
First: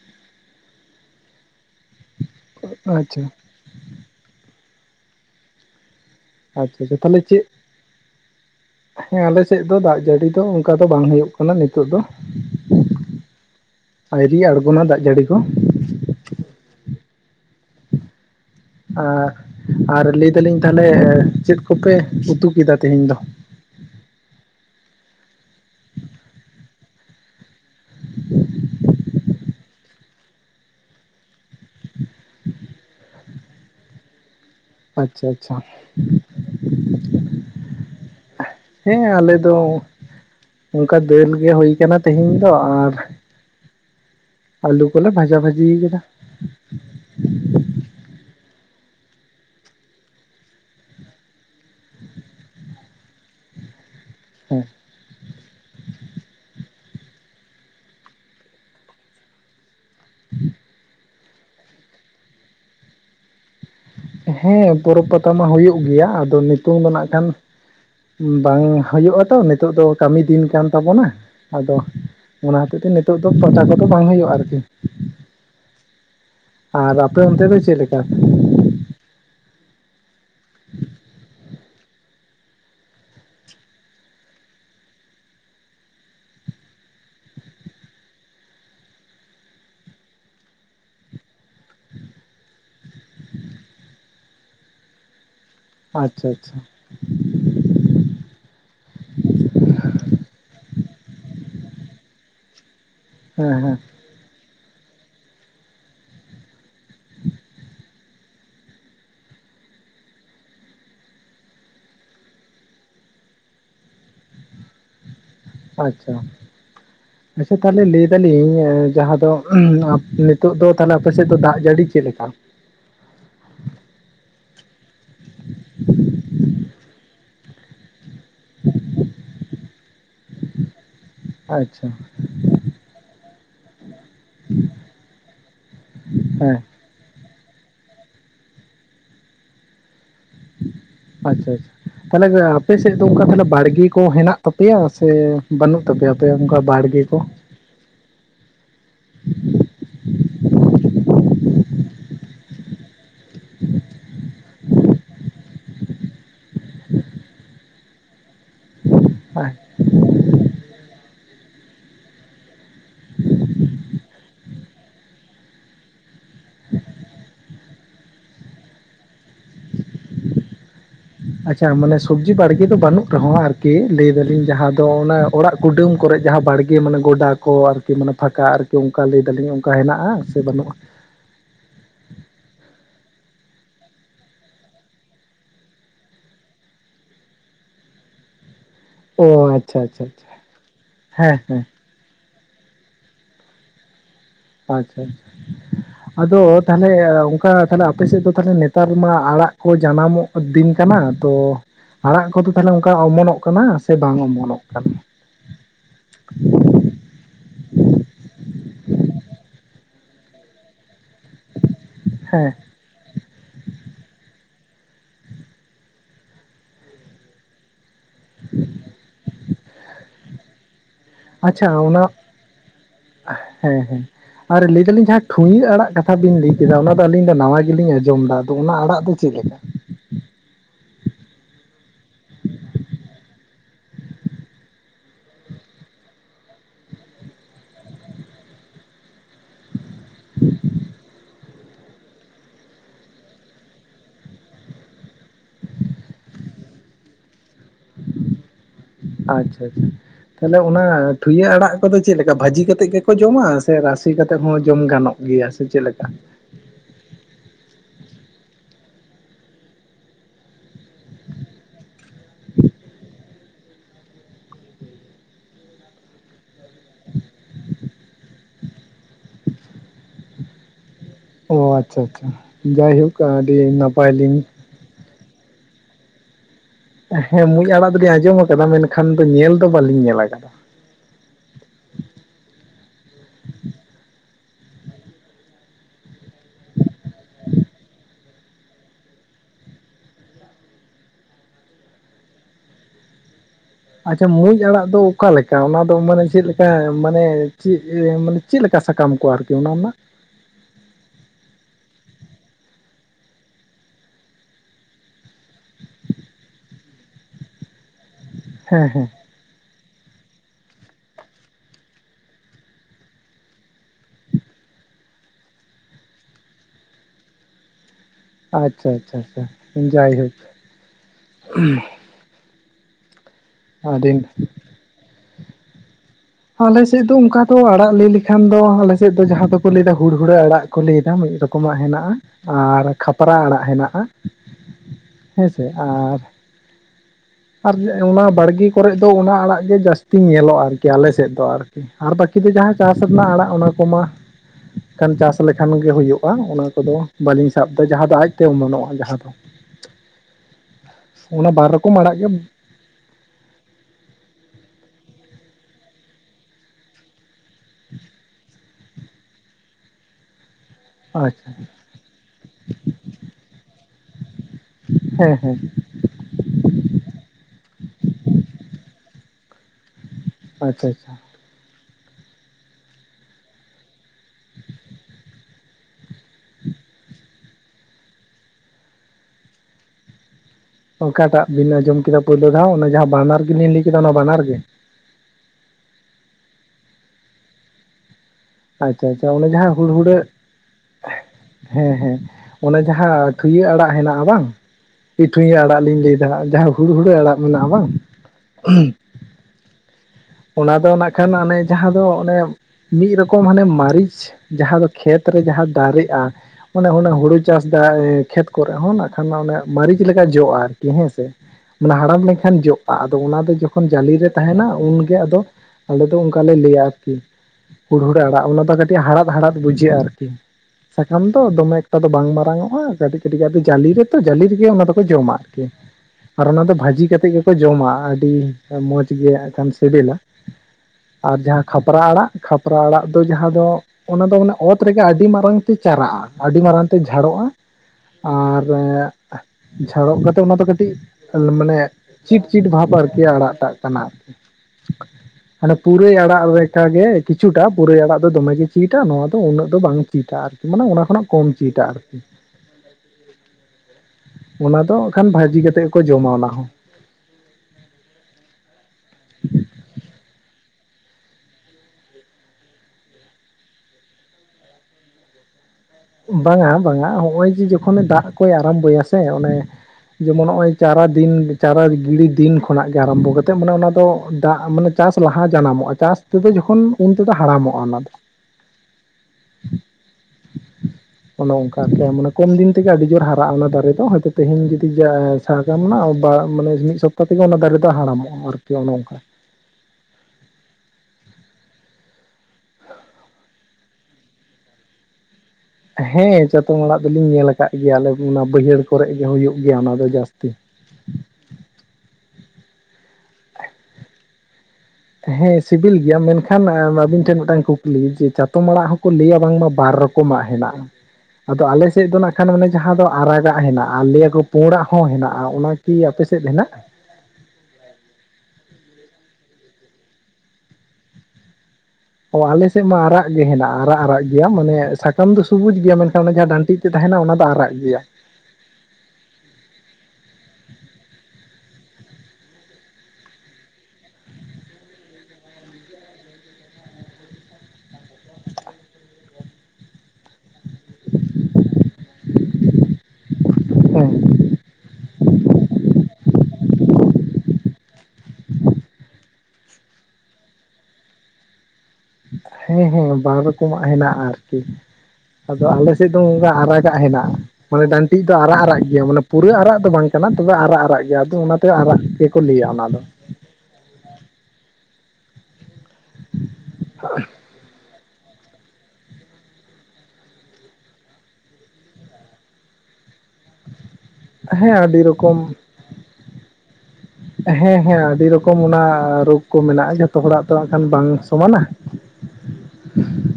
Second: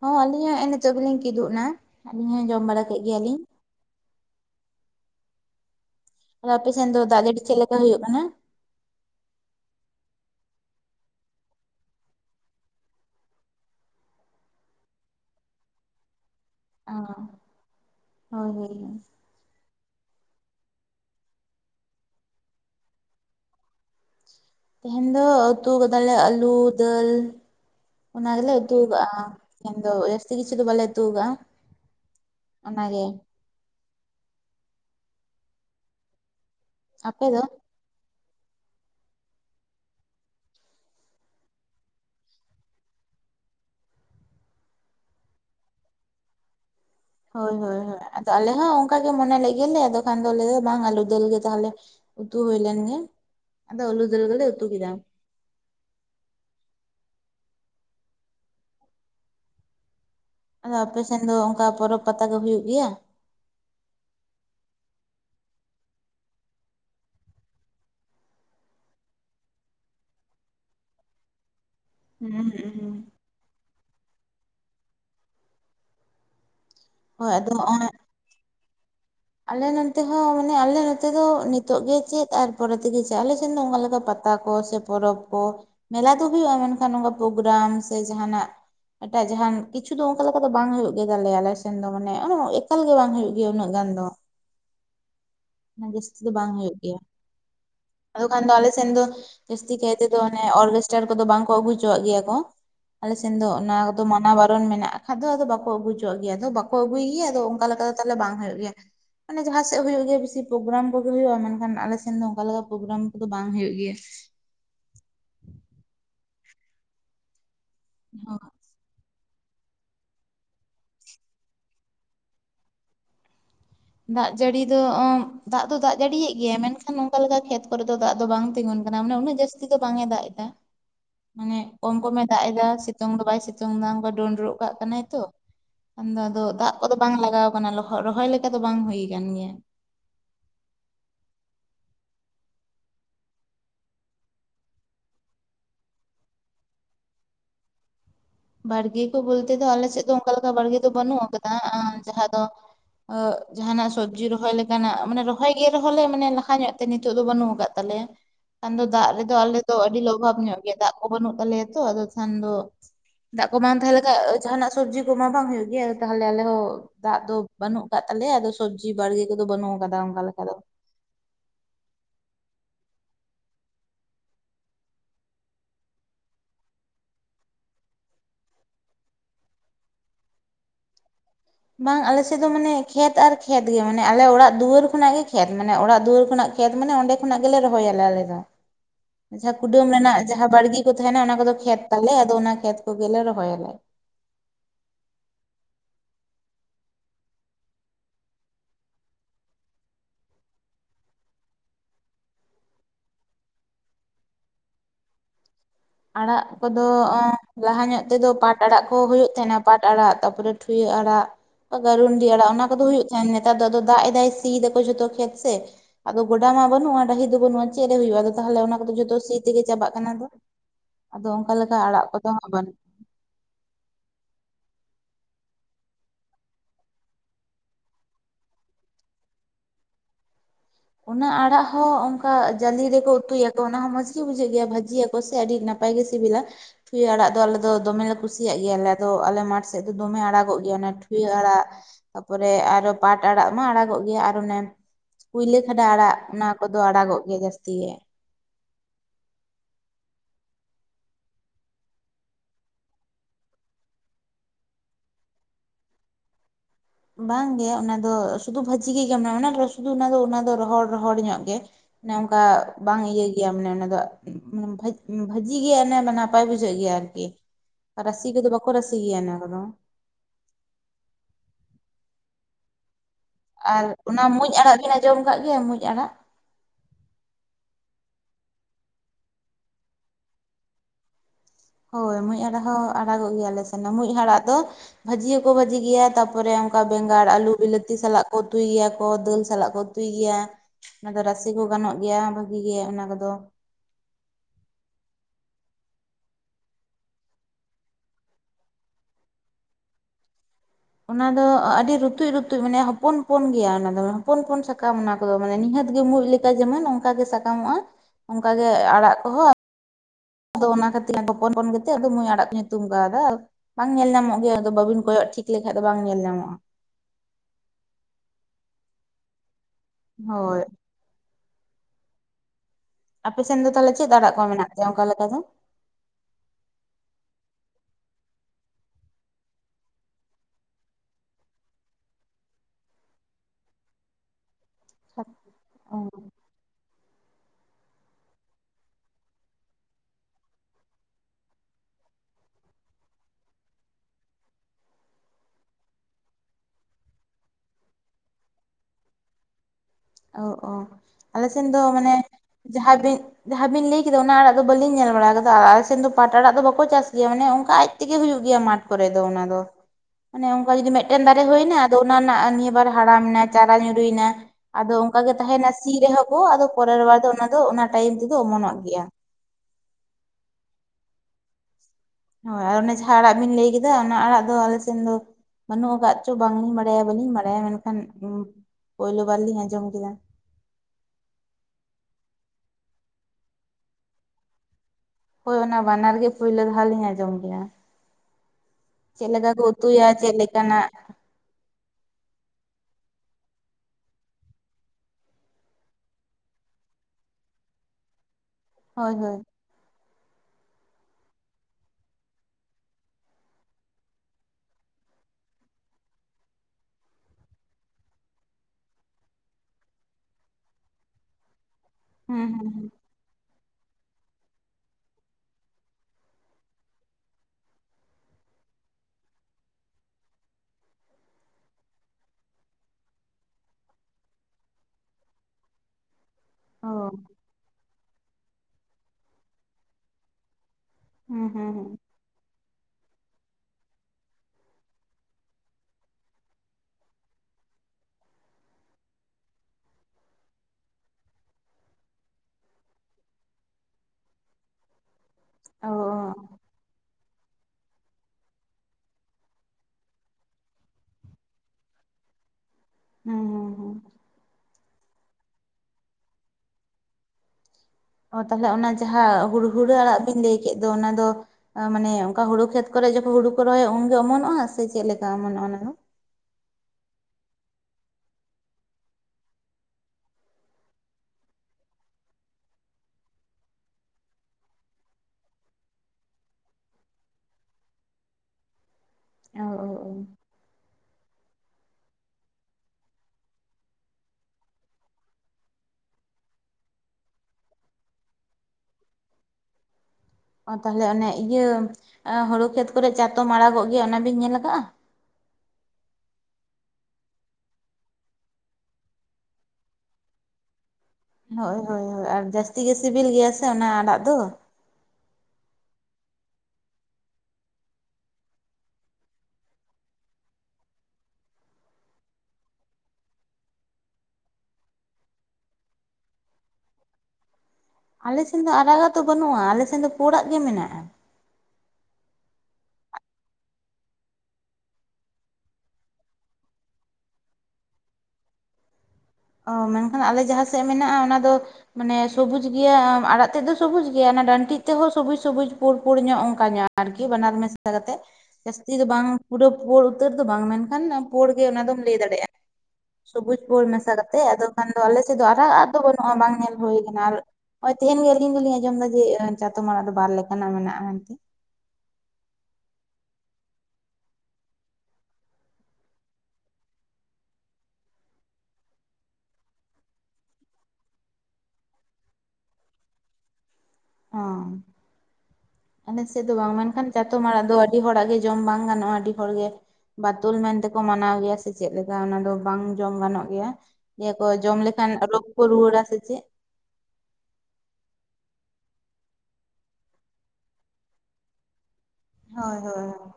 ᱦᱚᱸ ᱟᱹᱞᱤᱧ ᱦᱚᱸ ᱮ ᱱᱤᱛᱚᱜ ᱜᱮᱞᱤᱧ ᱠᱤᱫᱩᱜ ᱮᱱᱟ, ᱟᱹᱞᱤᱧ ᱦᱚᱸ ᱡᱚᱢ ᱵᱟᱲᱟ ᱠᱮᱫ ᱟᱪᱪᱷᱟ ᱜᱮᱭᱟᱞᱤᱧ ᱾ ᱟᱫᱚ ᱟᱯᱮ ᱟᱪᱪᱷᱟ ᱥᱮᱫ ᱟᱪᱪᱷᱟ ᱫᱚ ᱛᱟᱦᱚᱞᱮ ᱫᱟᱜᱽ ᱡᱟᱹᱲᱤ ᱪᱮᱫ ᱞᱮᱠᱟ ᱦᱩᱭᱩᱜ ᱠᱟᱱᱟ? ᱦᱮᱸ ᱟᱞᱮ ᱥᱮᱜ ᱫᱚ ᱫᱟᱜ ᱡᱟᱹᱲᱤ ᱫᱚ ᱚᱱᱠᱟ ᱫᱚ ᱵᱟᱝ ᱦᱩᱭᱚᱜ ᱠᱟᱱᱟ ᱱᱤᱛᱚᱜ ᱫᱚ ᱾ ᱟᱹᱭᱨᱤ ᱟᱬᱜᱚᱱᱟ ᱫᱟᱜ ᱡᱟᱹᱲᱤ ᱠᱚ ᱾ [unintelligible] ᱾ [unintelligible] ᱾ [unintelligible] ᱟᱨ ᱞᱟᱹᱭᱮᱫᱟ ᱞᱤᱧ ᱛᱟᱦᱞᱮ ᱪᱮᱫ ᱠᱚᱯᱮ ᱩᱛᱩ ᱠᱮᱫᱟ ᱛᱮᱦᱮᱧ ᱫᱚ? ᱛᱮᱦᱮᱱ ᱫᱚ ᱩᱛᱩᱠᱟᱫᱟ ᱞᱮ ᱟᱹᱞᱩ, ᱫᱟᱹᱞ ᱚᱱᱟ ᱜᱮᱞᱮ ᱩᱛᱩ ᱟᱠᱟᱜᱼᱟ ᱾ ᱛᱮᱦᱮᱱ ᱫᱚ ᱡᱟᱹᱥᱛᱤ ᱠᱤᱪᱷᱩ ᱫᱚ ᱵᱟᱞᱮ ᱩᱛᱩ ᱟᱠᱟᱜᱼᱟ ᱚᱱᱟ ᱜᱮ ᱾ ᱟᱪᱼᱪᱷᱟ ᱟᱪᱪᱷᱟ ᱾ ᱟᱯᱮ ᱫᱚ? ᱦᱮᱸ ᱟᱞᱮ ᱫᱚ? ᱚᱱᱠᱟ ᱫᱟᱹᱞ ᱜᱮ ᱦᱩᱭᱟ ᱠᱟᱱᱟ ᱛᱮᱦᱮᱧ ᱫᱚ ᱟᱨ ᱟᱹᱞᱩ ᱠᱚᱞᱮ ᱵᱷᱟᱡᱟ ᱵᱷᱟᱹᱡᱤᱭᱟᱠᱟᱫᱟ ᱾ ᱦᱳᱭ ᱦᱳᱭ ᱦᱳᱭ, ᱟᱫᱚ ᱟᱞᱮ ᱦᱚᱸ ᱚᱱᱠᱟ ᱜᱮ ᱢᱚᱱᱮ ᱜᱮᱭᱟᱞᱮ, ᱟᱫᱚ ᱠᱷᱟᱱ ᱫᱚ ᱞᱟᱹᱭ ᱫᱚ ᱵᱟᱝ ᱟᱹᱞᱩ ᱫᱟᱹᱞ ᱜᱮ ᱛᱟᱦᱞᱮ ᱾ ᱩᱛᱩ ᱦᱩᱭ ᱞᱮᱱ ᱜᱮ, ᱟᱫᱚ ᱟᱹᱞᱩ ᱫᱟᱹᱞ ᱜᱮ ᱦᱮᱸ ᱩᱛᱩ ᱠᱮᱫᱟ ᱾ [inaudible] ᱟᱫᱚ ᱟᱯᱮ ᱥᱮᱱ ᱫᱚ ᱚᱱᱠᱟ ᱯᱚᱨᱚᱵᱽ ᱯᱟᱛᱟ ᱠᱚ ᱦᱩᱭᱩᱜ ᱜᱮᱭᱟ? ᱦᱮᱸ, ᱯᱚᱨᱚᱵᱽ ᱯᱟᱛᱟ ᱢᱟ ᱦᱩᱭᱩᱜ ᱜᱮᱭᱟ ᱾ ᱟᱫᱚ ᱱᱤᱛᱚᱜ ᱫᱚ ᱱᱷᱟᱸᱜ ᱠᱷᱟᱱ? ᱵᱟᱝ ᱦᱩᱭᱩᱜᱼᱟ ᱛᱚ ᱱᱤᱛᱚᱜ ᱫᱚ ᱠᱟᱹᱢᱤ ᱫᱤᱱ ᱠᱟᱱ ᱛᱟᱵᱚᱱᱟ, ᱟᱫᱚ? ᱦᱩᱸ ᱦᱩᱸ ᱚᱱᱟ ᱦᱚᱛᱮᱜ ᱛᱮ ᱦᱩᱸ ᱱᱤᱛᱚᱜ ᱫᱚ ᱯᱟᱛᱟ ᱠᱚᱫᱚ ᱵᱟᱝ ᱦᱩᱭᱩᱜᱼᱟ ᱟᱨᱠᱤ ᱾ ᱟᱨ ᱟᱯᱮ ᱦᱳᱭ ᱚᱱᱛᱮ ᱟᱫᱚ ᱫᱚ ᱪᱮᱫ ᱦᱚᱸᱜᱼᱚᱭ ᱞᱮᱠᱟ? ᱟᱞᱮ ᱱᱚᱛᱮ ᱦᱚᱸ ᱢᱟᱱᱮ ᱟᱞᱮ ᱱᱚᱛᱮ ᱫᱚ ᱱᱤᱛᱚᱜ ᱜᱮ ᱪᱮᱫ ᱟᱨ ᱯᱚᱨᱮ ᱛᱮᱜᱮ ᱪᱮᱜ ᱟᱞᱮ ᱥᱮᱱ ᱫᱚ ᱚᱱᱠᱟ ᱞᱮᱠᱟ ᱯᱟᱛᱟ ᱠᱚ ᱥᱮ? ᱯᱚᱨᱚᱵᱽ ᱠᱚ ᱢᱮᱞᱟ ᱫᱚ ᱦᱩᱭᱩᱜᱼᱟ, ᱢᱮᱱᱠᱷᱟᱱ ᱱᱚᱝᱠᱟ ᱯᱨᱳᱜᱨᱟᱢ ᱥᱮ ᱡᱟᱦᱟᱸᱱᱟᱜ? [unintelligible] ᱮᱴᱟᱜ ᱡᱟᱦᱟᱸᱱ ᱠᱤᱪᱷᱩ ᱫᱚ ᱚᱱᱠᱟ ᱞᱮᱠᱟ ᱫᱚ ᱵᱟᱝ ᱦᱩᱭᱩᱜ ᱜᱮ ᱛᱟᱞᱮᱭᱟ, ᱟᱞᱮ ᱥᱮᱱ ᱫᱚ ᱢᱟᱱᱮ ᱮᱠᱟᱞ ᱜᱮ ᱵᱟᱝ ᱦᱩᱭᱩᱜ ᱜᱮᱭᱟ ᱩᱱᱟᱹᱜ ᱜᱟᱱ ᱫᱚ ᱾ ᱡᱟᱹᱥᱛᱤ ᱟᱪᱪᱷᱟ ᱫᱚ ᱵᱟᱝ ᱟᱪᱪᱷᱟ ᱦᱩᱭᱩᱜ ᱜᱮᱭᱟ ᱾ [inaudible] ᱟᱫᱚ ᱠᱷᱟᱱ ᱫᱚ ᱟᱞᱮ ᱥᱮᱱ ᱫᱚ ᱡᱟᱹᱥᱛᱤ ᱠᱟᱭ ᱛᱮᱫᱚ ᱚᱱᱮ ᱚᱨᱜᱮᱥᱴᱟᱨ ᱠᱚᱫᱚ ᱵᱟᱝ ᱠᱚ ᱟᱹᱜᱩᱦᱚᱪᱚᱣᱟᱜ ᱜᱮᱭᱟ ᱠᱚ ᱾ ᱟᱞᱮ ᱥᱮᱱ ᱫᱚ ᱦᱮᱸ ᱦᱮᱸ ᱚᱱᱟ? ᱛᱚ ᱢᱟᱱᱟ ᱵᱟᱨᱚᱱ ᱢᱮᱱᱟᱜ ᱠᱷᱟᱱ ᱫᱚ ᱵᱟᱠᱚ ᱟᱹᱜᱩ ᱪᱚᱣᱟᱜ ᱜᱮᱭᱟ ᱟᱫᱚ ᱵᱟᱠᱚ ᱟᱹᱜᱩᱭ ᱜᱮᱭᱟ ᱟᱫᱚ ᱚᱱᱠᱟ ᱞᱮᱠᱟ ᱫᱚ ᱛᱟᱦᱚᱞᱮ ᱵᱟᱝ ᱦᱩᱭᱩᱜ ᱜᱮᱭᱟ ᱾ ᱢᱟᱱᱮ ᱡᱟᱦᱟᱸ ᱥᱮᱜ ᱦᱩᱭᱩᱜ ᱜᱮᱭᱟ ᱵᱮᱥᱤ ᱾ ᱯᱨᱳᱜᱨᱟᱢ ᱠᱚᱜᱮ ᱦᱩᱭᱩᱜᱼᱟ, ᱢᱮᱱᱠᱷᱟᱱ ᱟᱞᱮ ᱥᱮᱱ ᱫᱚ ᱚᱱᱠᱟ ᱞᱮᱠᱟ ᱯᱨᱳᱜᱨᱟᱢ ᱠᱚᱫᱚ ᱵᱟᱝ ᱦᱩᱭᱩᱜ ᱜᱮᱭᱟ ᱾ ᱟᱪᱪᱷᱟ ᱾ ᱟᱪᱪᱷᱟ? ᱛᱟᱦᱚᱞᱮ ᱞᱟᱹᱭᱮᱫᱟᱞᱤᱧ ᱡᱟᱦᱟᱸ ᱫᱚ? ᱩᱸ ᱱᱤᱛᱚᱜ ᱫᱚ ᱛᱟᱞᱦᱮ ᱟᱯᱮᱥᱮᱫ ᱫᱚ ᱫᱟᱜ ᱡᱟᱹᱲᱤ ᱪᱮᱫ ᱞᱮᱠᱟ? ᱫᱟᱜ ᱡᱟᱹᱲᱤ ᱫᱚ ᱚᱸᱜ᱾ [unintelligible] ᱫᱟᱜ ᱫᱚ ᱫᱟᱜ ᱡᱟᱹᱲᱤᱭᱮᱜ ᱜᱮᱭᱟ ᱢᱮᱱᱠᱷᱟᱱ ᱱᱚᱝᱠᱟ ᱞᱮᱠᱟ ᱠᱷᱮᱛ ᱠᱚᱨᱮ ᱫᱚ ᱫᱟᱜ ᱫᱚ ᱵᱟᱝ ᱛᱮᱸᱜᱩᱱ ᱠᱟᱱᱟ, ᱢᱟᱱᱮ ᱩᱱᱟᱹᱜ ᱡᱟᱹᱥᱛᱤ ᱫᱚ ᱵᱟᱝ ᱮ ᱫᱟᱜ ᱮᱫᱟ᱾ [inaudible] ᱢᱟᱱᱮ ᱟᱪᱪᱷᱟ ᱠᱚᱢᱼᱠᱚᱢᱮ ᱫᱟᱜ ᱮᱫᱟ ᱥᱤᱛᱩᱝ ᱫᱚ ᱵᱟᱭ ᱥᱤᱛᱩᱝ, [unintelligible] ᱚᱱᱠᱟ ᱰᱩᱸᱰᱨᱩᱜ ᱠᱟᱜ ᱠᱟᱱᱟᱭ ᱛᱚ ᱟᱫᱚ ᱟᱫᱚ ᱦᱮᱸ ᱟᱪᱪᱷᱟ ᱫᱟᱜ ᱠᱚᱫᱚ ᱵᱟᱝ ᱞᱟᱜᱟᱣ ᱠᱟᱱᱟ ᱞᱚᱦᱚᱜ ᱨᱚᱦᱚᱭ [unintelligible] ᱾ [unintelligible] ᱫᱚ ᱵᱟᱝ ᱦᱩᱭ ᱠᱟᱱ ᱜᱮᱭᱟ᱾ ᱟᱪᱪᱷᱟ ᱟᱪᱪᱷᱟ᱾ ᱛᱟᱦᱚᱞᱮ ᱟᱯᱮ ᱥᱮᱜ ᱫᱚ ᱚᱱᱠᱟ ᱛᱟᱞᱦᱮ ᱵᱟᱲᱜᱮ ᱠᱚ ᱦᱮᱱᱟᱜ ᱛᱟᱯᱮᱭᱟ ᱥᱮ ᱵᱟᱹᱱᱩᱜ ᱛᱟᱯᱮᱭᱟ ᱟᱯᱮ ᱚᱱᱠᱟ ᱵᱟᱲᱜᱮ ᱠᱚ? [inaudible] ᱵᱟᱲᱜᱮ ᱠᱚ ᱵᱚᱞᱛᱮ ᱫᱚ ᱟᱞᱮ ᱥᱮᱜ ᱫᱚ ᱚᱱᱠᱟ ᱞᱮᱠᱟ ᱵᱟᱲᱜᱮ ᱫᱚ ᱵᱟᱹᱱᱩᱜ ᱟᱠᱟᱫᱟ ᱟᱸ ᱡᱟᱦᱟᱸ ᱫᱚ᱾ [unintelligible] ᱡᱟᱦᱟᱸᱱᱟᱜ ᱥᱚᱵᱽᱡᱤ ᱨᱚᱦᱚᱭ ᱞᱮᱠᱟᱱᱟᱜ ᱢᱟᱱᱮ ᱨᱚᱦᱚᱭ ᱜᱮ ᱨᱮᱦᱚᱸ ᱞᱮ ᱢᱟᱱᱮ ᱞᱟᱦᱟ ᱧᱚᱜ ᱛᱮ ᱱᱤᱛᱚᱜ ᱫᱚ ᱵᱟᱹᱱᱩᱜ ᱟᱠᱟᱫ ᱛᱟᱞᱮᱭᱟ᱾ ᱟᱫᱚ ᱫᱟᱜ ᱨᱮᱫᱚ ᱟᱞᱮ ᱫᱚ ᱟᱹᱰᱤ ᱚᱵᱷᱟᱵ ᱧᱚᱜ ᱜᱮᱭᱟ, ᱫᱟᱜ ᱠᱚ ᱵᱟᱹᱱᱩᱜ ᱛᱟᱞᱮᱭᱟ ᱛᱚ ᱟᱫᱚ ᱠᱷᱟᱱ ᱫᱚ ᱫᱟᱜ ᱠᱚ ᱵᱟᱝ ᱛᱟᱦᱮᱸ ᱞᱮᱠᱷᱟᱭ ᱡᱟᱦᱟᱱᱟᱜ ᱥᱟᱵᱽᱡᱤ ᱠᱚᱢᱟ ᱵᱟᱝ ᱦᱩᱭᱩᱜ ᱜᱮᱭᱟ ᱛᱟᱦᱞᱮ ᱟᱞᱮ ᱦᱚᱸ ᱫᱟᱜ ᱫᱚ ᱵᱟᱹᱱᱩᱜ ᱟᱠᱟᱜ ᱛᱟᱞᱮᱭᱟ ᱟᱫᱚ ᱥᱚᱵᱽᱡᱤ ᱵᱟᱲᱜᱮ ᱠᱚᱫᱚ ᱵᱟᱹᱱᱩᱜ ᱟᱠᱟᱫᱟ ᱚᱱᱠᱟ ᱞᱮᱠᱟ ᱫᱚ᱾ ᱟᱪᱪᱷᱟ ᱢᱟᱱᱮ ᱥᱚᱵᱽᱡᱤ ᱵᱟᱲᱜᱮ ᱫᱚ ᱵᱟᱹᱱᱩᱜ ᱨᱮᱦᱚᱸ ᱟᱨᱠᱤ, ᱞᱟᱹᱭᱮᱫᱟᱞᱤᱧ ᱡᱟᱦᱟᱸ ᱫᱚ ᱚᱱᱟ ᱚᱲᱟᱜ? ᱠᱩᱰᱟᱹᱢ ᱠᱚᱨᱮᱮᱫ ᱡᱟᱦᱟᱸ ᱵᱟᱲᱜᱮ ᱢᱟᱱᱮ ᱜᱚᱰᱟ ᱠᱚ ᱟᱨᱠᱤ ᱢᱟᱱᱮ ᱯᱷᱟᱠᱟ ᱟᱨᱠᱤ ᱚᱱᱠᱟ ᱞᱟᱹᱭ ᱫᱟᱞᱤᱧ ᱚᱱᱠᱟ ᱦᱮᱱᱟᱜᱼᱟ ᱥᱮ ᱵᱟᱹᱱᱩᱜᱼᱟ? ᱵᱟᱝ ᱟᱞᱮᱥᱮᱫ ᱫᱚ ᱢᱟᱱᱮ ᱠᱷᱮᱛ ᱟᱨ ᱠᱷᱮᱛ ᱜᱮ ᱢᱟᱱᱮ ᱟᱞᱮ ᱚᱲᱟᱜ ᱫᱩᱣᱟᱹᱨ ᱠᱷᱚᱱᱟᱜ ᱜᱮ ᱠᱷᱮᱛ ᱢᱟᱱᱮ ᱚᱲᱟᱜ ᱫᱩᱣᱟᱹᱨ ᱠᱷᱚᱱᱟᱜ ᱾ ᱠᱷᱮᱛ ᱢᱟᱱᱮ ᱚᱸᱰᱮ ᱠᱷᱚᱱᱟᱜ ᱜᱮᱞᱮ ᱨᱚᱦᱚᱭᱟᱞᱮ ᱟᱞᱮ ᱫᱚ᱾ [inaudible] ᱡᱟᱦᱟᱸ ᱟᱪᱪᱷᱟ ᱠᱩᱰᱟᱹᱢ ᱟᱪᱪᱷᱟ ᱨᱮᱱᱟᱜ ᱟᱪᱪᱷᱟ ᱡᱟᱦᱟᱸ ᱵᱟᱲᱜᱮ ᱠᱚ ᱛᱟᱦᱮᱱᱟ ᱦᱮᱸ ᱚᱱᱟ ᱠᱚᱫᱚ ᱦᱮᱸ ᱠᱷᱮᱛ ᱛᱟᱞᱮ ᱟᱫᱚ ᱚᱱᱟ ᱠᱷᱮᱛ ᱠᱚᱜᱮᱞᱮ ᱨᱚᱦᱚᱭᱟ ᱞᱮ᱾ ᱟᱪᱪᱷᱟ ᱟᱫᱚ ᱛᱟᱦᱚᱞᱮ ᱚᱱᱠᱟ ᱛᱟᱦᱞᱮ ᱟᱯᱮ ᱥᱮᱫ ᱫᱚ ᱛᱟᱦᱞᱮ ᱱᱮᱛᱟᱨ ᱢᱟ ᱟᱲᱟᱜ ᱠᱚ ᱡᱟᱱᱟᱢᱚᱜ ᱫᱤᱱ ᱠᱟᱱᱟ ᱛᱚ ᱟᱲᱟᱜ ᱠᱚᱫᱚ ᱛᱟᱦᱞᱮ ᱚᱱᱠᱟ ᱚᱢᱚᱱᱚᱜ ᱠᱟᱱᱟ ᱥᱮ ᱵᱟᱝ ᱚᱢᱚᱱᱚᱜ ᱠᱟᱱᱟ? [inaudible] ᱟᱲᱟᱜ ᱠᱚᱫᱚ ᱟ ᱞᱟᱦᱟ ᱧᱚᱜ ᱛᱮᱫᱚ ᱯᱟᱴ ᱟᱲᱟᱜ ᱠᱚ ᱦᱩᱭᱩᱜ ᱛᱟᱦᱮᱱᱟ, ᱯᱟᱴ ᱟᱲᱟᱜ ᱛᱟᱯᱚᱨᱮ ᱴᱷᱩᱭᱟᱹᱜ ᱟᱲᱟᱜ᱾ ᱜᱟᱨᱩᱱᱰᱤ ᱟᱲᱟᱜ ᱦᱮᱸ ᱚᱱᱟ ᱠᱚᱫᱚ ᱦᱩᱭᱩᱜ ᱛᱟᱦᱮᱸᱱ ᱱᱮᱛᱟᱨ ᱫᱚ ᱟᱫᱚ ᱫᱟᱜ ᱮᱫᱟᱭ ᱥᱤᱭ ᱫᱟᱠᱚ ᱡᱷᱚᱛᱚ ᱠᱷᱮᱛ ᱥᱮ᱾ ᱟᱫᱚ ᱜᱚᱰᱟ ᱢᱟ ᱵᱟᱹᱱᱩᱜᱼᱟ ᱰᱟᱹᱦᱤ ᱜᱤᱰᱤ ᱱᱚᱶᱟ ᱪᱮᱫ ᱨᱮ ᱦᱩᱭᱩᱜᱼᱟ ᱟᱫᱚ ᱛᱟᱦᱞᱮ ᱚᱱᱟ ᱠᱚᱫᱚ ᱡᱚᱛᱚ ᱥᱤ ᱛᱮᱜᱮ ᱪᱟᱵᱟᱜ ᱠᱟᱱᱟ ᱥᱮ ᱟᱫᱚ ᱚᱱᱠᱟ ᱞᱮᱠᱟ ᱟᱪᱪᱷᱟ ᱚᱱᱟ ᱟᱲᱟᱜ ᱠᱚᱫᱚ ᱦᱟᱸᱜ ᱵᱟᱹᱱᱩᱜᱼᱟ᱾ ᱦᱮᱸ ᱦᱮᱸ ᱟᱨ ᱞᱟᱹᱭ ᱮᱫᱟᱞᱤᱧ ᱡᱟᱦᱟᱸ ᱴᱷᱩᱩᱭᱟᱹ ᱟᱲᱟᱜ ᱠᱟᱛᱷᱟ ᱵᱤᱱ ᱞᱟᱹᱭ ᱠᱮᱫᱟ ᱚᱱᱟ ᱫᱚ ᱟᱹᱞᱤᱧ ᱫᱚ ᱱᱟᱶᱟ ᱜᱮᱞᱤᱧ ᱟᱸᱡᱚᱢ ᱮᱫᱟ, ᱟᱫᱚ ᱚᱱᱟ ᱟᱲᱟᱜ ᱫᱚ ᱪᱮᱫ ᱞᱮᱠᱟ? ᱚᱱᱟ ᱟᱲᱟᱜ ᱦᱚᱸ ᱚᱱᱠᱟ ᱡᱟᱞᱤ ᱨᱮᱠᱚ ᱩᱛᱩᱭᱟᱠᱚ ᱚᱱᱟ ᱦᱚᱸ ᱢᱚᱸᱡᱽ ᱜᱤ ᱵᱩᱡᱷᱟᱹᱜ ᱜᱮᱭᱟ ᱵᱷᱟᱹᱡᱤᱭᱟᱠᱚ ᱥᱮ ᱟᱹᱰᱤ ᱱᱟᱯᱟᱭ᱾ ᱟᱹᱰᱤ ᱥᱤᱵᱤᱞᱟ ᱴᱷᱩᱭᱟᱹᱜ ᱟᱲᱟᱜ ᱫᱚ ᱟᱞᱮ ᱫᱚ ᱫᱚᱢᱮ ᱞᱮ ᱠᱩᱥᱤᱭᱟᱜ ᱜᱮᱭᱟᱞᱮ ᱟᱫᱚ ᱟᱞᱮ ᱢᱟᱴᱷᱥ ᱥᱮᱫ ᱫᱚᱢᱮ ᱟᱲᱟᱜᱚᱜ ᱜᱮᱭᱟ ᱚᱱᱟ ᱴᱷᱩᱭᱟᱹ ᱟᱲᱟᱜ ᱛᱟᱯᱚᱨᱮ ᱟᱨᱚ ᱯᱟᱴ ᱟᱲᱟᱜ ᱢᱟ ᱟᱲᱟᱜᱚᱜ ᱜᱮᱭᱟ ᱟᱨ ᱚᱱᱮ ᱯᱩᱭᱞᱟᱹ ᱠᱷᱟᱰᱟ ᱟᱲᱟᱜ ᱚᱱᱟ ᱠᱚᱫᱚ ᱟᱲᱟᱜᱚᱜ ᱜᱮᱭᱟ ᱡᱟᱹᱥᱛᱤ ᱜᱮ ᱟᱪᱪᱷᱟ ᱟᱪᱪᱷᱟ ᱛᱷᱟᱞᱮ ᱚᱱᱟ ᱴᱷᱩᱭᱭᱟᱹ ᱟᱲᱟᱜ ᱠᱚᱫᱚ ᱪᱮᱫ ᱞᱮᱠᱟ ᱵᱷᱟᱹᱡᱤ ᱠᱟᱛᱮᱫ ᱜᱮᱠᱚ ᱡᱚᱢᱟ? ᱥᱮ ᱨᱟᱥᱮ ᱠᱟᱛᱮᱜ ᱦᱚᱸ ᱡᱚᱢ ᱜᱟᱱᱚᱜ ᱜᱮᱭᱟ ᱥᱮ ᱪᱮᱫ ᱞᱮᱠᱟ? ᱵᱟᱝ ᱜᱮ ᱚᱱᱟ ᱫᱚ ᱥᱩᱫᱷᱩ ᱵᱷᱟᱹᱡᱤ ᱜᱮ ᱟᱰᱤᱢᱮᱱᱟᱜᱼᱟ ᱚᱱᱟ ᱥᱩᱫᱩ ᱚᱱᱟ ᱚᱱᱟ ᱫᱚ ᱨᱚᱦᱚᱲ ᱨᱚᱦᱚᱲ ᱧᱚᱜ ᱜᱮ᱾ ᱚᱱᱮ ᱚᱱᱠᱟ ᱵᱟᱝ ᱤᱭᱟᱹ ᱜᱮᱭᱟ ᱢᱟᱱᱮ ᱚᱱᱟ ᱫᱚ ᱵᱷᱟᱡ ᱵᱷᱟᱹᱡᱤ ᱜᱮ ᱚᱱᱮ ᱱᱟᱯᱟᱭ ᱵᱩᱡᱷᱟᱹᱜ ᱜᱮᱭᱟ ᱟᱨᱠᱤ᱾ ᱨᱟᱹᱥᱤ ᱠᱚᱫᱚ ᱵᱟᱠᱚ ᱨᱟᱹᱥᱤ ᱜᱮᱭᱟ ᱚᱱᱟ ᱠᱚᱫᱚ᱾ ᱚ ᱟᱪᱪᱷᱟ ᱟᱪᱪᱷᱟ ᱡᱟᱭ ᱦᱚᱠ ᱟᱹᱰᱤ ᱱᱟᱯᱟᱭᱞᱤᱧ ᱡᱚᱢ ᱠᱟᱜ ᱜᱮᱭᱟᱢ ᱢᱩᱡ ᱟᱲᱟᱜ? ᱦᱮᱸ ᱢᱩᱡ ᱟᱲᱟᱜ ᱫᱚᱞᱤᱧ ᱟᱸᱡᱚᱢ ᱟᱠᱟᱫᱟ ᱢᱮᱱᱠᱷᱟᱱ ᱫᱚ ᱧᱮᱞ ᱫᱚ ᱵᱟᱞᱤᱧ ᱧᱮᱞ ᱟᱠᱟᱫᱟ᱾ ᱦᱚᱭ ᱢᱩᱡ ᱟᱲᱟᱜ ᱦᱚᱸ ᱟᱲᱟᱜᱚᱜ ᱜᱮᱭᱟ ᱟᱞᱮ ᱥᱮᱱ ᱢᱩᱡ ᱟᱟᱲᱟᱜ ᱫᱚ ᱵᱷᱟᱹᱡᱤᱭᱟᱹ ᱦᱚᱸᱠᱚ ᱵᱷᱟᱹᱡᱤ ᱜᱮᱭᱟ ᱛᱟᱯᱚᱨᱮ ᱚᱱᱠᱟ ᱵᱮᱸᱜᱟᱲ ᱟᱹᱞᱩ ᱵᱤᱞᱟᱹᱛᱤ ᱥᱟᱞᱟᱜ ᱠᱚ ᱩᱛᱩᱭ ᱜᱮᱭᱟ ᱠᱚ ᱫᱟᱹᱞ ᱥᱟᱞᱟᱜ ᱠᱚ᱾ ᱩᱛᱩᱭ ᱜᱮᱭᱟ ᱟᱫᱚ ᱨᱟᱥᱮ ᱠᱚ ᱜᱟᱱᱚᱜ ᱜᱮᱭᱟ ᱵᱷᱟᱹᱜᱤ ᱜᱮᱭᱟ ᱚᱱᱟ ᱠᱚᱫᱚ᱾ ᱟᱪᱪᱷᱟ ᱢᱩᱸᱡ ᱟᱲᱟᱜ ᱫᱚ ᱚᱠᱟᱞᱮᱠᱟ? ᱚᱱᱟ ᱫᱚ ᱢᱟᱱᱮ ᱪᱮᱫ ᱞᱮᱠᱟ ᱢᱟᱱᱮ ᱪᱮᱫ ᱢᱟᱱᱮ ᱪᱮᱫ ᱞᱮᱠᱟ ᱥᱟᱠᱟᱢ ᱠᱚ ᱟᱨᱠᱤ ᱚᱱᱟ ᱢᱟ ᱚᱱᱟ ᱫᱚ ᱟᱹᱰᱤ ᱨᱩᱛᱩᱡ ᱨᱩᱛᱩᱡ ᱢᱟᱱᱮ ᱦᱚᱯᱚᱱ ᱦᱚᱯᱚᱱ ᱜᱮᱭᱟ ᱚᱱᱟ ᱫᱚ ᱦᱚᱯᱚᱱ ᱦᱚᱯᱚᱱ ᱥᱟᱠᱟᱢ ᱚᱱᱟ ᱠᱚᱫᱚ ᱱᱤᱦᱟᱹᱛ ᱜᱮ ᱢᱩᱡ ᱞᱮᱠᱟ ᱡᱮᱢᱚᱱ ᱚᱱᱠᱟ ᱜᱮ ᱥᱟᱠᱟᱢᱚᱜᱼᱟ ᱚᱱᱠᱟ ᱜᱮ ᱦᱮᱸ ᱦᱮᱸ ᱟᱲᱟᱜ ᱠᱚᱦᱚᱸ ᱟᱫᱚ ᱚᱱᱟ ᱠᱷᱟᱹᱛᱤᱨ ᱦᱚᱯᱚᱱ ᱦᱚᱯᱚᱱ ᱜᱮᱛᱮ ᱟᱫᱚ ᱢᱩᱡ ᱟᱲᱟᱜ ᱠᱩ ᱧᱩᱛᱩᱢ ᱠᱟᱣᱫᱟ᱾ ᱵᱟᱝ ᱧᱮᱞ ᱧᱟᱢᱚᱜ ᱜᱮᱭᱟ ᱟᱫᱚ ᱵᱟᱹᱵᱤᱱ ᱠᱚᱭᱚᱜ ᱴᱷᱤᱠ ᱞᱮᱠᱷᱟᱡ ᱫᱚ ᱵᱟᱝ ᱧᱮᱞ ᱧᱟᱢᱚᱜᱼᱟ᱾ ᱟᱪᱪᱷᱟ ᱟᱪᱪᱷᱟ ᱪᱷᱟ ᱡᱟᱭᱦᱚ ᱦᱳᱭ ᱟᱯᱮ ᱥᱮᱱ ᱫᱚ ᱛᱟᱦᱞᱮ ᱟᱹᱰᱤ ᱪᱮᱫ ᱟᱲᱟᱜ ᱠᱚ ᱢᱮᱱᱟᱜ ᱜᱮᱭᱟ ᱚᱱᱠᱟ ᱞᱮᱠᱟ ᱫᱚ ᱟᱞᱮ ᱥᱮᱫ ᱫᱚ ᱚᱱᱠᱟ ᱫᱚ ᱟᱲᱟᱜ ᱞᱟᱹᱭ ᱞᱮᱠᱷᱟᱱ ᱫᱚ ᱟᱞᱮ ᱥᱮᱫ ᱫᱚ ᱡᱟᱦᱟᱸ ᱫᱚᱠᱚ ᱞᱟᱹᱭ ᱮᱫᱟ ᱦᱩᱲᱩ ᱦᱩᱲᱟᱹ ᱟᱲᱟᱜ ᱠᱩ ᱞᱟᱹᱭᱮᱫᱟ ᱢᱤᱫ ᱨᱚᱠᱚᱢᱟᱜ ᱦᱮᱱᱟᱜᱼᱟ ᱟᱨ ᱠᱷᱟᱯᱨᱟ ᱟᱲᱟᱜ ᱦᱮᱱᱟᱜᱼᱟ ᱦᱮᱸ ᱥᱮ ᱟᱨ ᱟᱨ ᱚᱱᱟ ᱵᱟᱲᱜᱮ ᱠᱚᱨᱮ ᱫᱚ ᱚᱱᱟ ᱟᱲᱟᱜ ᱜᱮ ᱡᱟᱹᱥᱛᱤ ᱧᱮᱞᱚᱜᱼᱟ ᱟᱨᱠᱤ ᱟᱞᱮ ᱥᱮᱫ ᱪᱮᱫ ᱫᱚ ᱟᱨᱠᱤ ᱟᱨ ᱵᱟᱠᱤ ᱫᱚ ᱡᱟᱦᱟᱸ ᱪᱟᱥ ᱨᱮᱱᱟᱜ ᱟᱲᱟᱜ ᱚᱱᱟ ᱠᱚᱢᱟ ᱠᱷᱟᱱ ᱪᱟᱥ ᱞᱮᱠᱷᱟᱱ ᱜᱮ ᱦᱩᱭᱩᱜᱼᱟ ᱚᱱᱟ ᱠᱚᱫᱚ ᱵᱟᱹᱞᱤᱧ ᱥᱟᱵ ᱮᱫᱟ ᱡᱟᱦᱟᱸ ᱫᱚ ᱟᱡᱛᱮ ᱚᱢᱚᱱᱚᱜᱼᱟ ᱡᱟᱦᱟᱸ ᱫᱚ [inaudible] ᱚ ᱚ ᱟᱞᱮ ᱚᱱᱟ ᱥᱮᱱ ᱵᱟᱨ ᱫᱚ ᱨᱚᱠᱚᱢ ᱢᱟᱱᱮ ᱟᱲᱟᱜ ᱜᱮ ᱡᱟᱦᱟᱸ ᱵᱤᱱ ᱡᱟᱦᱟᱸ ᱵᱤᱱ ᱞᱟᱹᱭ ᱠᱮᱫᱟ ᱚᱱᱟ ᱟᱲᱟᱜ ᱫᱚ ᱵᱟᱹᱞᱤᱧ ᱧᱮᱞ ᱵᱟᱲᱟ ᱟᱠᱟᱫᱟ ᱟᱨ ᱟᱞᱮ ᱥᱮᱱ ᱫᱚ ᱯᱟᱴ ᱟᱲᱟᱜ ᱫᱚ ᱵᱟᱠᱚ ᱪᱟᱥ ᱜᱮᱭᱟ ᱢᱟᱱᱮ ᱚᱱᱠᱟ ᱟᱡ ᱛᱮᱜᱮ ᱦᱩᱭᱩᱜ ᱜᱮᱭᱟ ᱢᱟᱴᱷ ᱠᱚᱨᱮ ᱫᱚ ᱚᱱᱟ ᱫᱚ [inaudible] ᱢᱟᱱᱮ ᱚᱱᱠᱟ ᱡᱚᱫᱤ ᱢᱤᱫ ᱴᱮᱱ ᱫᱟᱨᱮ ᱟᱪᱪᱷᱟ ᱦᱩᱭᱱᱟ ᱟᱫᱚ ᱚᱱᱟ ᱨᱮᱱᱟᱜ ᱟᱨ ᱱᱤᱭᱟᱹ ᱵᱟᱨ ᱦᱟᱲᱟᱢᱮᱱᱟᱭ ᱪᱟᱨᱟ ᱧᱩᱨᱩᱭᱮᱱᱟ ᱟᱫᱚ ᱚᱱᱠᱟ ᱜᱮ ᱦᱮᱸ ᱦᱮᱸ ᱛᱟᱦᱮᱱᱟ ᱥᱤ ᱨᱮᱦᱚᱸ ᱠᱚ ᱟᱫᱚ ᱯᱚᱨᱮᱨ ᱨᱮᱵᱟᱨ ᱫᱚ ᱚᱱᱟ ᱫᱚ ᱚᱱᱟ ᱴᱟᱭᱤᱢ ᱛᱮᱫᱚ ᱚᱢᱚᱱᱚᱜ ᱜᱮᱭᱟ ᱟᱪᱪ ᱟᱪᱪᱷᱟ ᱦᱳᱭ ᱟᱨ ᱚᱱᱮ ᱡᱟᱦᱟᱸ ᱟᱲᱟᱜ ᱵᱤᱱ ᱞᱟᱹᱭ ᱠᱮᱫᱟ ᱚᱱᱟ ᱟᱲᱟᱜ ᱫᱚ ᱟᱞᱮ ᱥᱮᱱ ᱫᱚ ᱵᱟᱹᱱᱩᱜ ᱟᱠᱟᱫ ᱪᱚ ᱵᱟᱝᱞᱤᱧ ᱵᱟᱲᱟᱭᱟ ᱵᱟᱹᱞᱤᱧ ᱵᱟᱲᱟᱭᱟ ᱢᱮᱱ ᱠᱷᱟᱱ ᱯᱳᱭᱞᱳ ᱵᱟᱨ ᱞᱤᱧ ᱟᱸᱡᱚᱢ ᱠᱮᱫᱟ ᱚᱠᱟ ᱴᱟᱜ ᱵᱤᱱ ᱟᱸᱡᱚᱢ ᱠᱮᱫᱟ ᱯᱳᱭᱞᱳ ᱫᱷᱟᱣ ᱚᱱᱟ ᱡᱟᱦᱟᱸ ᱵᱟᱱᱟᱨ ᱜᱮᱞᱤᱧ ᱞᱟᱹᱭ ᱠᱮᱫᱟ ᱚᱱᱟ ᱵᱟᱱᱟᱨ ᱜᱮ ᱦᱳᱭ ᱚᱱᱟ ᱵᱟᱱᱟᱨ ᱜᱮ ᱯᱳᱭᱞᱳ ᱫᱷᱟᱣ ᱞᱤᱧ ᱟᱸᱡᱚᱢ ᱜᱮᱭᱟ ᱟᱪᱪᱷᱟ ᱪᱮᱫ ᱟᱪᱪᱷᱟ ᱚᱱᱮ ᱞᱮᱠᱟ ᱠᱚ ᱡᱟᱦᱟᱸ ᱦᱩᱲ ᱩᱛᱩᱭᱟ ᱦᱩᱲᱟᱹ ᱪᱮᱫ ᱞᱮᱠᱟᱱᱟᱜ ᱦᱮᱸ ᱦᱮᱸ ᱚᱱᱮ ᱡᱟᱦᱟᱸ ᱴᱷᱭᱟᱹ ᱟᱲᱟᱜ ᱦᱮᱱᱟᱜᱼᱟ ᱵᱟᱝ ᱴᱷᱩᱭᱟᱹ ᱟᱲᱟᱜ ᱞᱤᱧ ᱞᱟᱹᱭᱮᱫᱟ ᱡᱟᱦᱟᱸ ᱦᱩᱲᱩ ᱦᱩᱲᱩ ᱟᱲᱟᱜ ᱢᱮᱱᱟᱜᱼᱟ ᱵᱟᱝ ᱦᱳᱭ ᱦᱳᱭ ᱚᱱᱟ ᱫᱚ ᱱᱟᱜ ᱠᱷᱟᱱ ᱚᱱᱮ ᱡᱟᱦᱟᱸ ᱫᱚ ᱚᱱᱮ ᱢᱤᱫ ᱨᱚᱠᱚᱢ ᱦᱟᱱᱮ ᱢᱟᱹᱨᱤᱪ ᱡᱟᱦᱟᱸ ᱫᱚ ᱠᱷᱮᱛ ᱨᱮ ᱡᱟᱦᱟᱸ ᱫᱟᱨᱮᱜᱼᱟ ᱚᱱᱮ ᱚᱱᱮ ᱦᱩᱲᱩ ᱪᱟᱥ ᱫᱟᱭ ᱠᱷᱮᱛ ᱠᱚᱨᱮ ᱦᱚᱸ ᱱᱟᱜ ᱠᱷᱟᱱ ᱚᱱᱮ ᱢᱟᱹᱨᱤᱪ ᱞᱮᱠᱟ ᱡᱚᱜᱼᱟ ᱟᱨᱠᱤ ᱦᱮᱸ ᱥᱮ ᱢᱟᱱᱮ ᱦᱟᱲᱟᱢ ᱦᱩᱸ ᱞᱮᱱᱠᱷᱟᱱ ᱦᱩᱸ ᱦᱩᱸ ᱡᱚᱜᱼᱟ ᱟᱫᱚ ᱚᱱᱟ ᱫᱚ ᱡᱚᱠᱷᱚᱱ ᱡᱟᱞᱮ ᱛᱟᱦᱮᱱᱟ ᱩᱱ ᱟᱫᱚ ᱟᱞᱮ ᱫᱚ ᱚᱱᱠᱟ ᱞᱮ ᱞᱟᱹᱭᱟ ᱟᱨᱠᱤ ᱦᱩᱲ ᱦᱩᱲᱟᱹ ᱟᱲᱟᱜ ᱚᱱᱟ ᱫᱚ ᱠᱟᱹᱴᱤᱡ ᱦᱟᱲᱟᱫ ᱦᱟᱲᱟᱫ ᱵᱩᱡᱷᱟᱹᱜᱼᱟ ᱟᱨᱠᱤ ᱥᱟᱠᱟᱢ ᱫᱚ ᱫᱚᱢᱮ ᱮᱠᱴᱟ ᱫᱚ ᱵᱟᱝ ᱢᱟᱨᱟᱝ ᱚᱜᱼᱟ ᱠᱟᱹᱴᱤᱡ ᱠᱟᱹᱴᱤᱡ ᱟᱫᱚ ᱡᱟᱹᱞᱤ ᱨᱮᱛᱚ ᱡᱟᱹᱞᱤ ᱨᱮᱜᱮ ᱚᱱᱟ ᱫᱚᱠᱚ ᱡᱚᱢᱟ ᱴ [inaudible] ᱟᱨ ᱚᱱᱟ ᱫᱚ ᱚ ᱵᱷᱟᱹᱡᱤ ᱠᱟᱛᱮ ᱜᱮᱠᱚ ᱡᱚᱢᱟ ᱟᱹᱰᱤ ᱢᱚᱸᱡ ᱜᱮ ᱠᱷᱟᱱ ᱥᱮᱵᱮᱞᱟ ᱟᱨ ᱦᱩᱸ ᱡᱟᱦᱟᱸ ᱦᱩᱸ ᱦᱩᱸ ᱠᱷᱟᱯᱨᱟ ᱟᱲᱟᱜ ᱠᱷᱟᱯᱨᱟ ᱟᱲᱟᱜ ᱫᱚ ᱡᱟᱦᱟᱸ ᱫᱚ ᱚᱱᱟ ᱫᱚ ᱢᱟᱱᱮ ᱚᱛ ᱨᱮᱜᱮ ᱟᱹᱰᱤ ᱢᱟᱨᱟᱝ ᱛᱮ ᱪᱟᱨᱟᱜᱼᱟ ᱟᱹᱰᱤ ᱢᱟᱨᱟᱝ ᱛᱮ ᱡᱷᱟᱲᱚᱜᱼᱟ ᱟᱨ ᱡᱷᱟᱲᱚᱜ ᱠᱟᱛᱮᱜ ᱚᱱᱟ ᱫᱚ ᱠᱟᱹᱴᱤᱡ ᱢᱟᱱᱮ ᱪᱤᱴ ᱪᱤᱴ ᱵᱷᱟᱵ ᱟᱨᱠᱤ ᱟᱲᱟᱜ ᱴᱟᱜ ᱠᱟᱱᱟ ᱟᱨᱠᱤ ᱢᱟᱱᱮ ᱚ ᱯᱩᱨᱟᱹᱭ ᱚ ᱟᱲᱟᱜ ᱞᱮᱠᱟ ᱜᱮ ᱠᱤᱪᱷᱩᱴᱟ ᱯᱩᱨᱟᱹᱭ ᱟᱲᱟᱜ ᱫᱚ ᱫᱚᱢᱮ ᱜᱮ ᱪᱤᱴᱟ ᱱᱚᱣᱟ ᱫᱚ ᱩᱱᱟᱹᱜ ᱫᱚ ᱵᱟᱝ ᱪᱤᱴᱟ ᱟᱨᱠᱤ ᱢᱟᱱᱮ ᱚᱱᱟ ᱠᱷᱚᱱᱟᱜ ᱠᱚᱢ ᱪᱤᱴᱟ ᱟᱨᱠᱤ ᱚᱟᱭ [inaudible] ᱦᱩᱸ ᱦᱩᱸ ᱦᱩᱸ ᱚᱱᱟ ᱫᱚ ᱠᱷᱟᱱ ᱵᱷᱟᱹᱡᱤ ᱠᱟᱛᱮᱜ ᱜᱮ ᱠᱚ ᱡᱚᱢᱟ ᱚᱱᱟ ᱦᱚᱸ ᱚ ᱛᱟᱦᱚᱞᱮ ᱚᱱᱟ ᱡᱟᱦᱟᱸ ᱦᱩᱲᱩ ᱦᱩᱲᱟᱹ ᱟᱲᱟᱜ ᱵᱤᱱ ᱞᱟᱹᱭ ᱠᱮᱫ ᱫᱚ ᱚᱱᱟ ᱫᱚ ᱢᱟᱱᱮ ᱚᱱᱠᱟ ᱦᱩᱲᱩ ᱠᱷᱮᱛ ᱠᱚᱨᱮ ᱡᱚᱠᱷᱚᱱ ᱦᱩᱲᱩ ᱠᱚ ᱨᱚᱦᱚᱭᱟ ᱩᱱᱜᱮ ᱚᱢᱚᱱᱚᱜᱼᱟ ᱥᱮ ᱪᱮᱫ ᱞᱮᱠᱟ ᱚᱢᱚᱱᱚᱜᱼᱟ ᱚᱱᱟᱫᱚ ᱵᱟᱝᱟ ᱵᱟᱝᱟ ᱦᱚᱜᱼᱚᱭ ᱡᱮ ᱡᱚᱠᱷᱚᱱᱮ ᱫᱟᱜ ᱠᱚᱭ ᱟᱨᱚᱢᱵᱚᱭᱟ ᱥᱮ ᱚᱱᱮ ᱡᱮᱢᱚᱱ ᱱᱚᱜ ᱚᱭ ᱪᱟᱨᱟ ᱫᱤᱱ ᱪᱟᱨᱟ ᱜᱤᱲᱤ ᱫᱤᱱ ᱠᱷᱚᱱᱟᱜ ᱜᱮ ᱟᱨᱚᱢᱵᱚ ᱠᱟᱛᱮᱫ ᱢᱟᱱᱮ ᱚᱱᱟ ᱫᱚ ᱫᱟᱜ ᱢᱟᱱᱮ ᱪᱟᱥ ᱞᱟᱦᱟ ᱡᱟᱱᱟᱢᱚᱜᱼᱟ ᱪᱟᱥ ᱛᱮᱫᱚ ᱡᱚᱠᱷᱚᱱ ᱩᱱᱛᱮᱫᱚ ᱦᱟᱲᱟᱢᱚᱜᱼᱟ ᱚᱱᱟ ᱫᱚ᱾ ᱚ ᱚ ᱚ᱾ ᱚᱱᱮ ᱚᱱᱠᱟ ᱛᱮ ᱢᱟᱱᱮ ᱠᱚᱢ ᱫᱤᱱ ᱛᱮᱜᱮ ᱟᱹᱰᱤ ᱡᱳᱨ ᱦᱟᱨᱟᱜᱼᱟ ᱚᱱᱟ ᱫᱟᱨᱤ ᱫᱚ ᱦᱚᱭᱛᱳ ᱛᱮᱦᱤᱧ ᱡᱩᱫᱤ ᱡᱟᱥ ᱥᱟᱨᱡᱟᱢᱱᱟ ᱵᱟ ᱢᱟᱱᱮ ᱢᱤᱫ ᱥᱚᱯᱛᱟ ᱛᱮᱜᱮ ᱚᱱᱟ ᱫᱟᱨᱮ ᱫᱚ ᱦᱟᱲᱟᱢᱚᱜᱼᱟ ᱟᱨᱠᱤ ᱚᱱ ᱚᱝᱠᱟ᱾ ᱚ ᱛᱟᱦᱚᱞᱮ ᱚᱱᱮ ᱤᱭᱟᱹ ᱦᱳᱲᱳ ᱠᱷᱮᱛ ᱠᱚᱨᱮ ᱪᱟᱛᱚᱢ ᱟᱲᱟᱜᱚᱜ ᱜᱮᱭᱟ ᱚᱱᱟ ᱵᱤᱱ ᱧᱮᱞ ᱠᱟᱜᱼᱟ? ᱦᱮᱸ ᱪᱟᱛᱚᱢ ᱟᱲᱟᱜ ᱫᱚᱞᱤᱧ ᱧᱮᱞ ᱠᱟᱫ ᱜᱮᱭᱟ ᱟᱞᱮ ᱚᱱᱟ ᱵᱟᱹᱭᱦᱟᱹᱲ ᱠᱚᱨᱮ ᱜᱮ ᱦᱩᱭᱩᱜ ᱜᱮᱭᱟ ᱚᱱᱟ ᱫᱚ ᱡᱟᱹᱥᱛᱤ᱾ ᱦᱳᱭ ᱦᱳᱭ ᱦᱳᱭ ᱟᱨ ᱡᱟᱹᱥᱛᱤ ᱜᱮ ᱥᱤᱵᱤᱞ ᱜᱮᱭᱟ ᱥᱮ ᱚᱱᱟ ᱟᱲᱟᱜ ᱫᱚ᱾ ᱦᱮᱸ ᱥᱤᱵᱤᱞ ᱜᱮᱭᱟ ᱢᱮᱱᱠᱷᱟᱱ ᱟᱵᱤᱱ ᱴᱷᱮᱱ ᱢᱤᱫᱴᱟᱝ ᱠᱩᱠᱞᱤ ᱡᱮ ᱪᱟᱛᱚᱢ ᱟᱲᱟᱜ ᱦᱚᱸᱠᱚ ᱞᱟᱹᱭᱟ ᱵᱟᱝᱢᱟ ᱵᱟᱨ ᱨᱚᱠᱚᱢ ᱠᱚ ᱢᱟᱜ ᱦᱮᱱᱟᱜᱼᱟ᱾ ᱟᱫᱚ ᱟᱞᱮ ᱥᱮᱫ ᱫᱚ ᱱᱟᱜ ᱠᱷᱟᱱ ᱚᱱᱮ ᱡᱟᱦᱟᱸ ᱫᱚ ᱟᱨᱟᱜᱟᱜ ᱦᱮᱱᱟᱜᱼᱟ ᱞᱟᱹᱭᱟᱠᱚ ᱯᱩᱸᱰᱟᱜ ᱦᱚᱸ ᱦᱮᱱᱟᱜᱼᱟ ᱚᱱᱟ ᱠᱤ ᱟᱯᱮ ᱥᱮᱫ ᱦᱮᱱᱟᱜᱼᱟ? ᱟᱞᱮᱥᱮᱱ ᱫᱚ ᱟᱨᱟᱜᱟ ᱫᱚ ᱵᱟᱹᱱᱩᱜᱼᱟ ᱟᱞᱮᱥᱮᱱ ᱫᱚ ᱯᱩᱸᱰᱟᱜ ᱜᱮ ᱢᱮᱱᱟᱜᱼᱟ᱾ ᱚ ᱟᱞᱮ ᱥᱮᱫ ᱢᱟ ᱟᱨᱟᱜ ᱜᱮ ᱦᱮᱱᱟᱜ ᱟᱨᱟᱜ ᱟᱨᱟᱜ ᱜᱮᱭᱟ ᱢᱟᱱᱮ ᱥᱟᱠᱟᱢ ᱫᱚ ᱥᱩᱵᱩᱡ ᱜᱮᱭᱟ ᱢᱮᱱᱠᱷᱟᱱ ᱚᱱᱟ ᱡᱟᱦᱟᱸ ᱰᱟᱱᱴᱤᱜ ᱪᱤᱫ ᱛᱟᱦᱮᱱᱟ ᱚᱱᱟ ᱫᱚ ᱟᱨᱟᱜ ᱜᱮᱭᱟ᱾ ᱚ ᱢᱮᱱᱠᱷᱟᱱ ᱟᱞᱮ ᱡᱟᱦᱟᱸ ᱥᱮᱫ ᱢᱮᱱᱟᱜᱼᱟ ᱚᱱᱟ ᱫᱚ ᱢᱟᱱᱮ ᱥᱚᱵᱩᱡ ᱜᱮᱭᱟ ᱟᱲᱟᱜ ᱛᱮᱫ ᱫᱚ ᱥᱚᱵᱩᱡ ᱜᱮᱭᱟ ᱚᱱᱟ ᱰᱟᱱᱴᱤᱡ ᱛᱮᱫᱦᱚᱸ ᱥᱚᱵᱩᱡ ᱥᱚᱵᱩᱡ ᱯᱩᱲ ᱯᱩᱲ ᱧᱚᱜ ᱚᱱᱠᱟ ᱧᱚᱜ᱾ ᱟᱨᱠᱤ ᱵᱟᱱᱟᱨ ᱢᱮᱥᱟ ᱠᱟᱛᱮᱫ᱾ ᱡᱟᱹᱥᱛᱤ ᱫᱚ ᱵᱟᱝ ᱯᱩᱨᱟᱹ ᱯᱩᱸᱲ ᱩᱛᱟᱹᱨ ᱫᱚ ᱵᱟᱝ ᱢᱮᱱᱠᱷᱟᱱ ᱯᱩᱸᱲ ᱜᱮ ᱚᱱᱟ ᱫᱚᱢ ᱞᱟᱹᱭ ᱫᱟᱲᱮᱭᱟᱜᱼᱟ᱾ ᱥᱚᱵᱩᱡ ᱯᱩᱲ ᱢᱮᱥᱟ ᱦᱮᱸ ᱠᱟᱛᱮᱫ ᱟᱫᱚ ᱠᱷᱟᱱ ᱫᱚ ᱟᱞᱮ ᱥᱮᱫ ᱫᱚ ᱟᱨᱟᱜ ᱟᱜ ᱫᱚ ᱵᱟᱹᱱᱩᱜᱼᱟ ᱵᱟᱝ ᱧᱮᱞ ᱦᱩᱭ ᱠᱟᱱᱟ ᱟᱨ ᱚᱭ ᱛᱮᱦᱮᱧ ᱜᱮ ᱟᱹᱞᱤᱧ ᱫᱚᱞᱤᱧ ᱟᱸᱡᱚᱢ ᱫᱟ ᱡᱮ ᱪᱟᱛᱚᱢ ᱟᱲᱟᱜ ᱫᱚ ᱵᱟᱨ ᱞᱮᱠᱟᱱᱟᱜ ᱢᱮᱱᱟᱜᱼᱟ ᱟᱨᱠᱤ᱾ ᱦᱮᱸ ᱦᱮᱸ ᱵᱟᱨ ᱨᱚᱠᱚᱢᱟᱜ ᱦᱮᱱᱟᱜᱼᱟ ᱟᱨᱠᱤ᱾ ᱟᱫᱚ ᱟᱞᱮᱥᱮᱫ ᱫᱚ ᱚᱱᱠᱟ ᱟᱨᱟᱜᱟᱜ ᱦᱮᱱᱟᱜᱼᱟ᱾ ᱢᱟᱱᱮ ᱰᱟᱹᱱᱴᱤᱡ ᱫᱚ ᱟᱨᱟᱜ ᱟᱨᱟᱜ ᱜᱮᱭᱟ ᱢᱟᱱᱮ ᱯᱩᱨᱟᱹ ᱟᱨᱟᱜ ᱫᱚ ᱵᱟᱝ ᱠᱟᱱᱟ ᱛᱚᱵᱮ ᱟᱨᱟᱜ ᱟᱨᱟᱜ ᱜᱮᱭᱟ ᱟᱫᱚ ᱚᱱᱟᱛᱮ ᱟᱨᱟᱜ ᱜᱮ ᱠᱚ ᱞᱟᱹᱭᱟ ᱚᱱᱟ ᱫᱚ᱾ ᱚ, ᱟᱞᱮ ᱥᱮᱫ ᱫᱚ ᱵᱟᱝ ᱢᱮᱱᱠᱷᱟᱱ ᱪᱟᱛᱚᱢ ᱟᱲᱟᱜ ᱫᱚ ᱟᱹᱰᱤ ᱟᱹᱰᱤ ᱦᱚᱲᱟᱜ ᱜᱮ ᱡᱚᱢ ᱵᱟᱝ ᱜᱟᱱᱚᱜᱼᱟ ᱟᱹᱰᱤ ᱦᱚᱲᱜᱮ ᱵᱟᱫᱩᱞ ᱢᱮᱱᱛᱮᱠᱚ ᱢᱟᱱᱟᱣ ᱜᱮᱭᱟ ᱥᱮ ᱪᱮᱫ ᱞᱮᱠᱟ ᱚᱱᱟ ᱫᱚ ᱵᱟᱝ ᱡᱚᱢ ᱜᱟᱱᱚᱜ ᱜᱮᱭᱟ᱾ ᱞᱟ. ᱭᱟᱠᱚ ᱦᱮᱸ ᱡᱚᱢ ᱟᱹᱰᱤ ᱞᱮᱠᱷᱟᱱ ᱨᱚᱠᱚᱢ ᱨᱳᱠ ᱠᱚ ᱨᱩᱣᱟᱹᱲᱼᱟ ᱥᱮ ᱪᱮᱫ? ᱦᱮᱸ ᱦᱮᱸ ᱟᱹᱰᱤ ᱨᱚᱠᱚᱢ ᱚᱱᱟ ᱨᱳᱜ ᱠᱚ ᱢᱮᱱᱟᱜᱼᱟ ᱡᱷᱚᱛᱚ ᱦᱚᱲᱟᱜ ᱛᱚ ᱟᱝᱠᱷᱟᱱ ᱵᱟᱝ ᱥᱚᱢᱟᱱᱟ᱾ ᱦᱳᱭ ᱦᱳᱭ ᱦᱳᱭ᱾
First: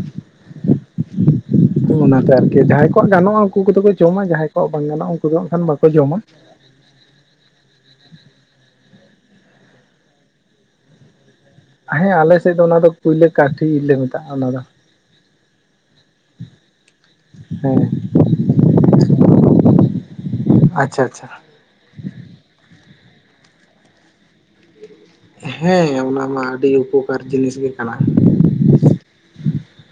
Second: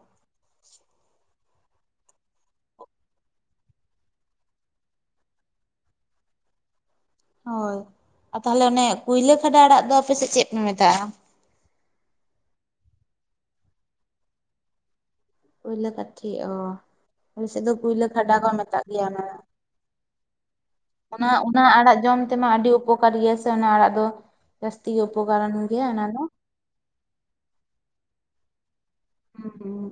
ᱚᱱᱟᱛᱮ ᱟᱨᱠᱤ ᱡᱟᱦᱟᱸᱭ ᱠᱚᱣᱟᱜ ᱜᱟᱱᱚᱜᱼᱟ ᱩᱱᱠᱩ ᱠᱚᱫᱚ ᱠᱚ ᱡᱚᱢᱟ ᱡᱟᱦᱟᱸᱭ ᱠᱚᱣᱟᱜ ᱵᱟᱝ ᱜᱟᱱᱚᱜᱼᱟ ᱩᱱᱠᱩ ᱫᱚ ᱦᱟᱜ ᱠᱷᱟᱱ ᱵᱟᱠᱚ ᱡᱚᱢᱟ᱾ ᱦᱳᱭ, ᱟ ᱛᱟᱦᱚᱞᱮ ᱚᱱᱮ ᱠᱩᱭᱞᱟᱹ ᱠᱷᱟᱰᱟ ᱟᱲᱟᱜ ᱫᱚ ᱟᱯᱮᱥᱮᱫ ᱪᱮᱫ ᱯᱮ ᱢᱮᱛᱟᱜᱼᱟ? ᱦᱮᱸ ᱟᱞᱮ ᱥᱮᱫ ᱫᱚ ᱚᱱᱟ ᱫᱚ ᱠᱩᱭᱞᱟᱹ ᱠᱟᱴᱷᱤ ᱞᱮ ᱢᱮᱛᱟᱜᱼᱟ ᱚᱱᱟ ᱫᱚ᱾ ᱠᱩᱭᱞᱟᱹ ᱠᱟᱴᱷᱤ ᱚ ᱟᱞᱮ ᱥᱮᱫ ᱫᱚ ᱦᱮᱸ ᱠᱩᱭᱞᱟᱹ ᱠᱷᱟᱰᱟ ᱠᱚ ᱢᱮᱛᱟᱜ ᱜᱮᱭᱟ ᱚᱱᱟ᱾ ᱟᱪᱪᱷᱟ ᱟᱪᱪᱷᱟ᱾ ᱩᱱᱟ ᱩᱱᱟ ᱟᱲᱟᱜ ᱡᱚᱢ ᱛᱮᱢᱟ ᱟᱹᱰᱤ ᱩᱯᱚᱠᱟᱨ ᱜᱮᱭᱟ ᱥᱮ ᱚᱱᱟ ᱟᱲᱟᱜ ᱫᱚ ᱡᱟᱹᱥᱛᱤ ᱜᱮ ᱩᱯᱚ ᱦᱮᱸ ᱚᱱᱟ ᱢᱟ ᱟᱹᱰᱤ ᱩᱯᱚᱠᱟᱨ ᱡᱤᱱᱤᱥ ᱜᱮ ᱠᱟᱱᱟ᱾ ᱦᱩᱸ,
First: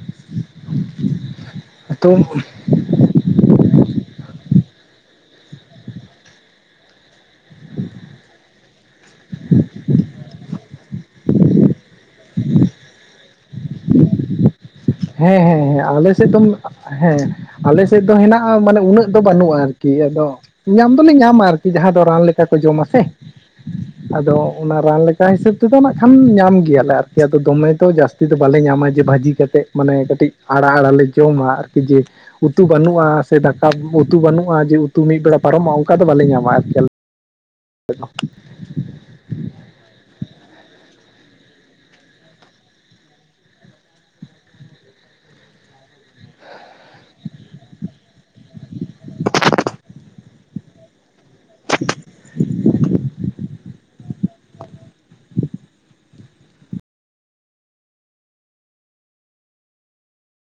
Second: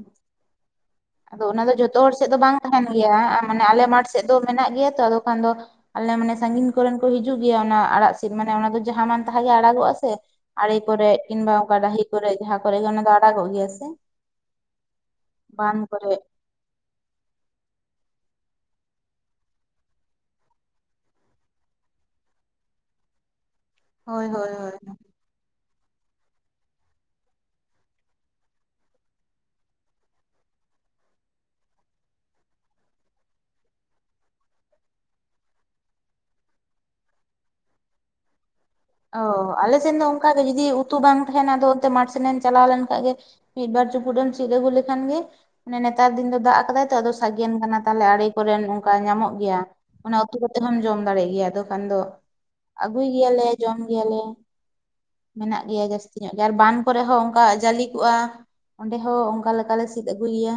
ᱟᱫᱚ ᱚᱱᱟ ᱫᱚ ᱡᱚᱛᱚ ᱛᱚ ᱦᱚᱲ ᱥᱮᱫ ᱫᱚ ᱵᱟᱝ ᱛᱟᱦᱮᱱ ᱜᱮᱭᱟ ᱢᱟᱱᱮ ᱟᱞᱮ ᱢᱟᱴᱷ ᱥᱮᱫ ᱫᱚ ᱢᱮᱱᱟᱜ ᱜᱮᱭᱟ ᱛᱚ ᱟᱫᱚ ᱠᱷᱟᱱ ᱫᱚ ᱟᱞᱮ ᱢᱟᱱᱮ ᱥᱟᱺᱜᱤᱧ ᱠᱚᱨᱮᱱ ᱠᱚ ᱦᱤᱡᱩᱜ ᱜᱮᱭᱟ ᱚᱱᱟ ᱟᱲᱟᱜ ᱥᱤᱫ ᱢᱟᱱᱮ ᱚᱱᱟ ᱫᱚ ᱡᱟᱦᱟᱸ ᱢᱟᱱ ᱛᱟᱦᱟᱸ ᱜᱮ ᱟᱲᱟᱜᱚᱜᱼᱟ ᱥᱮ᱾ ᱟᱲᱮ ᱠᱚᱨᱮ ᱠᱤᱝᱵᱟ ᱚᱱᱠᱟ ᱰᱟᱹᱦᱤ ᱠᱚᱨᱮ ᱡᱟᱦᱟᱸ ᱠᱚᱨᱮ ᱜᱮ ᱚᱱᱟ ᱫᱚ ᱟᱲᱟᱜᱚᱜ ᱜᱮᱭᱟ ᱥᱮ᱾ ᱦᱮᱸ ᱦᱮᱸ ᱦᱮᱸ ᱵᱟᱸᱫᱷ ᱟᱞᱮ ᱠᱚᱨᱮ ᱥᱮᱫ ᱫᱚᱢ ᱦᱮᱸ ᱟᱞᱮ ᱥᱮᱫ ᱫᱚ ᱦᱮᱱᱟᱜᱼᱟ ᱢᱟᱱᱮ ᱩᱱᱟᱹᱜ ᱫᱚ ᱵᱟᱹᱱᱩᱜᱼᱟ ᱟᱨᱠᱤ ᱟᱫᱚ ᱧᱟᱢ ᱫᱚᱞᱣ ᱧᱟᱢᱟ ᱟᱨᱠᱤ ᱡᱟᱦᱟᱸ ᱫᱚ ᱨᱟᱱ ᱞᱮᱠᱟ ᱠᱚ ᱡᱚᱢᱟ ᱥᱮ, ᱦᱳᱭ ᱟᱫᱚ ᱦᱳᱭ ᱦᱳᱭ ᱚᱱᱟ ᱨᱟᱱ ᱞᱮᱠ ᱨᱟᱱ ᱦᱤᱥᱟᱹᱵ ᱛᱮᱫᱚ ᱱᱟᱜ ᱠᱷᱟᱱ ᱧᱟᱢ ᱜᱮᱭᱟᱞᱮ ᱟᱨᱠᱤ ᱟᱫᱚ ᱫᱚᱢᱮ ᱛᱚ ᱡᱟᱹᱥᱛᱤ ᱫᱚ ᱵᱟᱞᱮ ᱧᱟᱢᱟ ᱡᱮ ᱵᱷᱟᱹᱡᱤ ᱠᱟᱛᱮᱫ ᱢᱟᱱᱮ ᱠᱟᱹᱴᱤᱡ ᱟᱲᱟᱜ ᱟᱲᱟᱜ ᱞᱮ ᱡᱚᱢᱟ ᱟᱨᱠᱤ ᱡᱮ ᱩᱛᱩ ᱵᱟᱹᱱᱩᱜᱼᱟ ᱥᱮ ᱫᱟᱠᱟ ᱩᱛᱩ ᱵᱟᱹᱱᱩᱜᱼᱟ ᱡᱮ ᱩᱛᱩ ᱢᱤᱫ ᱵᱮᱲᱟ ᱯᱟᱨᱚᱢᱚᱜᱼᱟ ᱚᱱᱠᱟ ᱫᱚ ᱵᱟᱞᱮ ᱧᱟᱢᱟ ᱟᱨᱠᱤ ᱟᱞᱮ [unintelligible] ᱚ ᱟᱞᱮᱥᱮᱱ ᱫᱚ ᱚᱱᱠᱟᱜᱮ ᱡᱩᱫᱤ ᱩᱛᱩ ᱵᱟᱝ ᱛᱟᱦᱮᱱᱟ ᱟᱫᱚ ᱚᱱᱛᱮ ᱢᱟᱴᱷ ᱥᱮᱱ ᱮᱢ ᱪᱟᱞᱟᱣ ᱞᱮᱱᱠᱷᱟᱡ ᱜᱮ ᱢᱤᱫ ᱵᱟᱨ ᱪᱩᱯᱩᱫ ᱮᱢ ᱥᱤᱫ ᱟᱜᱩ ᱞᱮᱠᱷᱟᱱ ᱜᱮ ᱢᱟᱱᱮ ᱱᱮᱛᱟᱨ ᱫᱤᱱ ᱫᱚ ᱫᱟᱜ ᱟᱠᱟᱫᱟᱭ ᱛᱚ ᱥᱟᱜᱮᱱ ᱠᱟᱱᱟ ᱛᱟᱦᱞᱮ ᱟᱲᱮ ᱠᱚᱨᱮᱱ ᱚᱱᱠᱟ ᱧᱟᱢᱚᱜ ᱜᱮᱭᱟ ᱩᱛᱩ ᱠᱟᱛᱮ ᱦᱚᱢ ᱡᱚᱢ ᱫᱟᱲᱮᱭᱟᱜ ᱜᱮᱭᱟ ᱟᱫᱚ ᱠᱷᱟᱱ ᱫᱚ ᱟᱹᱜᱩᱭ ᱜᱮᱭᱟᱞᱮ ᱡᱚᱢ ᱜᱮᱭᱟᱞᱮ ᱢᱮᱱᱟᱜ ᱜᱮᱭᱟ ᱡᱟᱹᱥᱛᱤ ᱧᱚᱜ ᱜᱮᱭᱟ ᱟᱨ ᱵᱟᱱ ᱠᱚᱨᱮ ᱦᱚᱸ ᱚᱱᱠᱟ ᱡᱟᱹᱞᱤ ᱠᱚᱜᱼᱟ ᱚᱸᱰᱮ ᱦᱚᱸ ᱚᱱᱠᱟ ᱞᱮᱠᱟ ᱞᱮ ᱥᱤᱫ ᱟᱹᱜᱩᱭ ᱜᱮᱭᱟ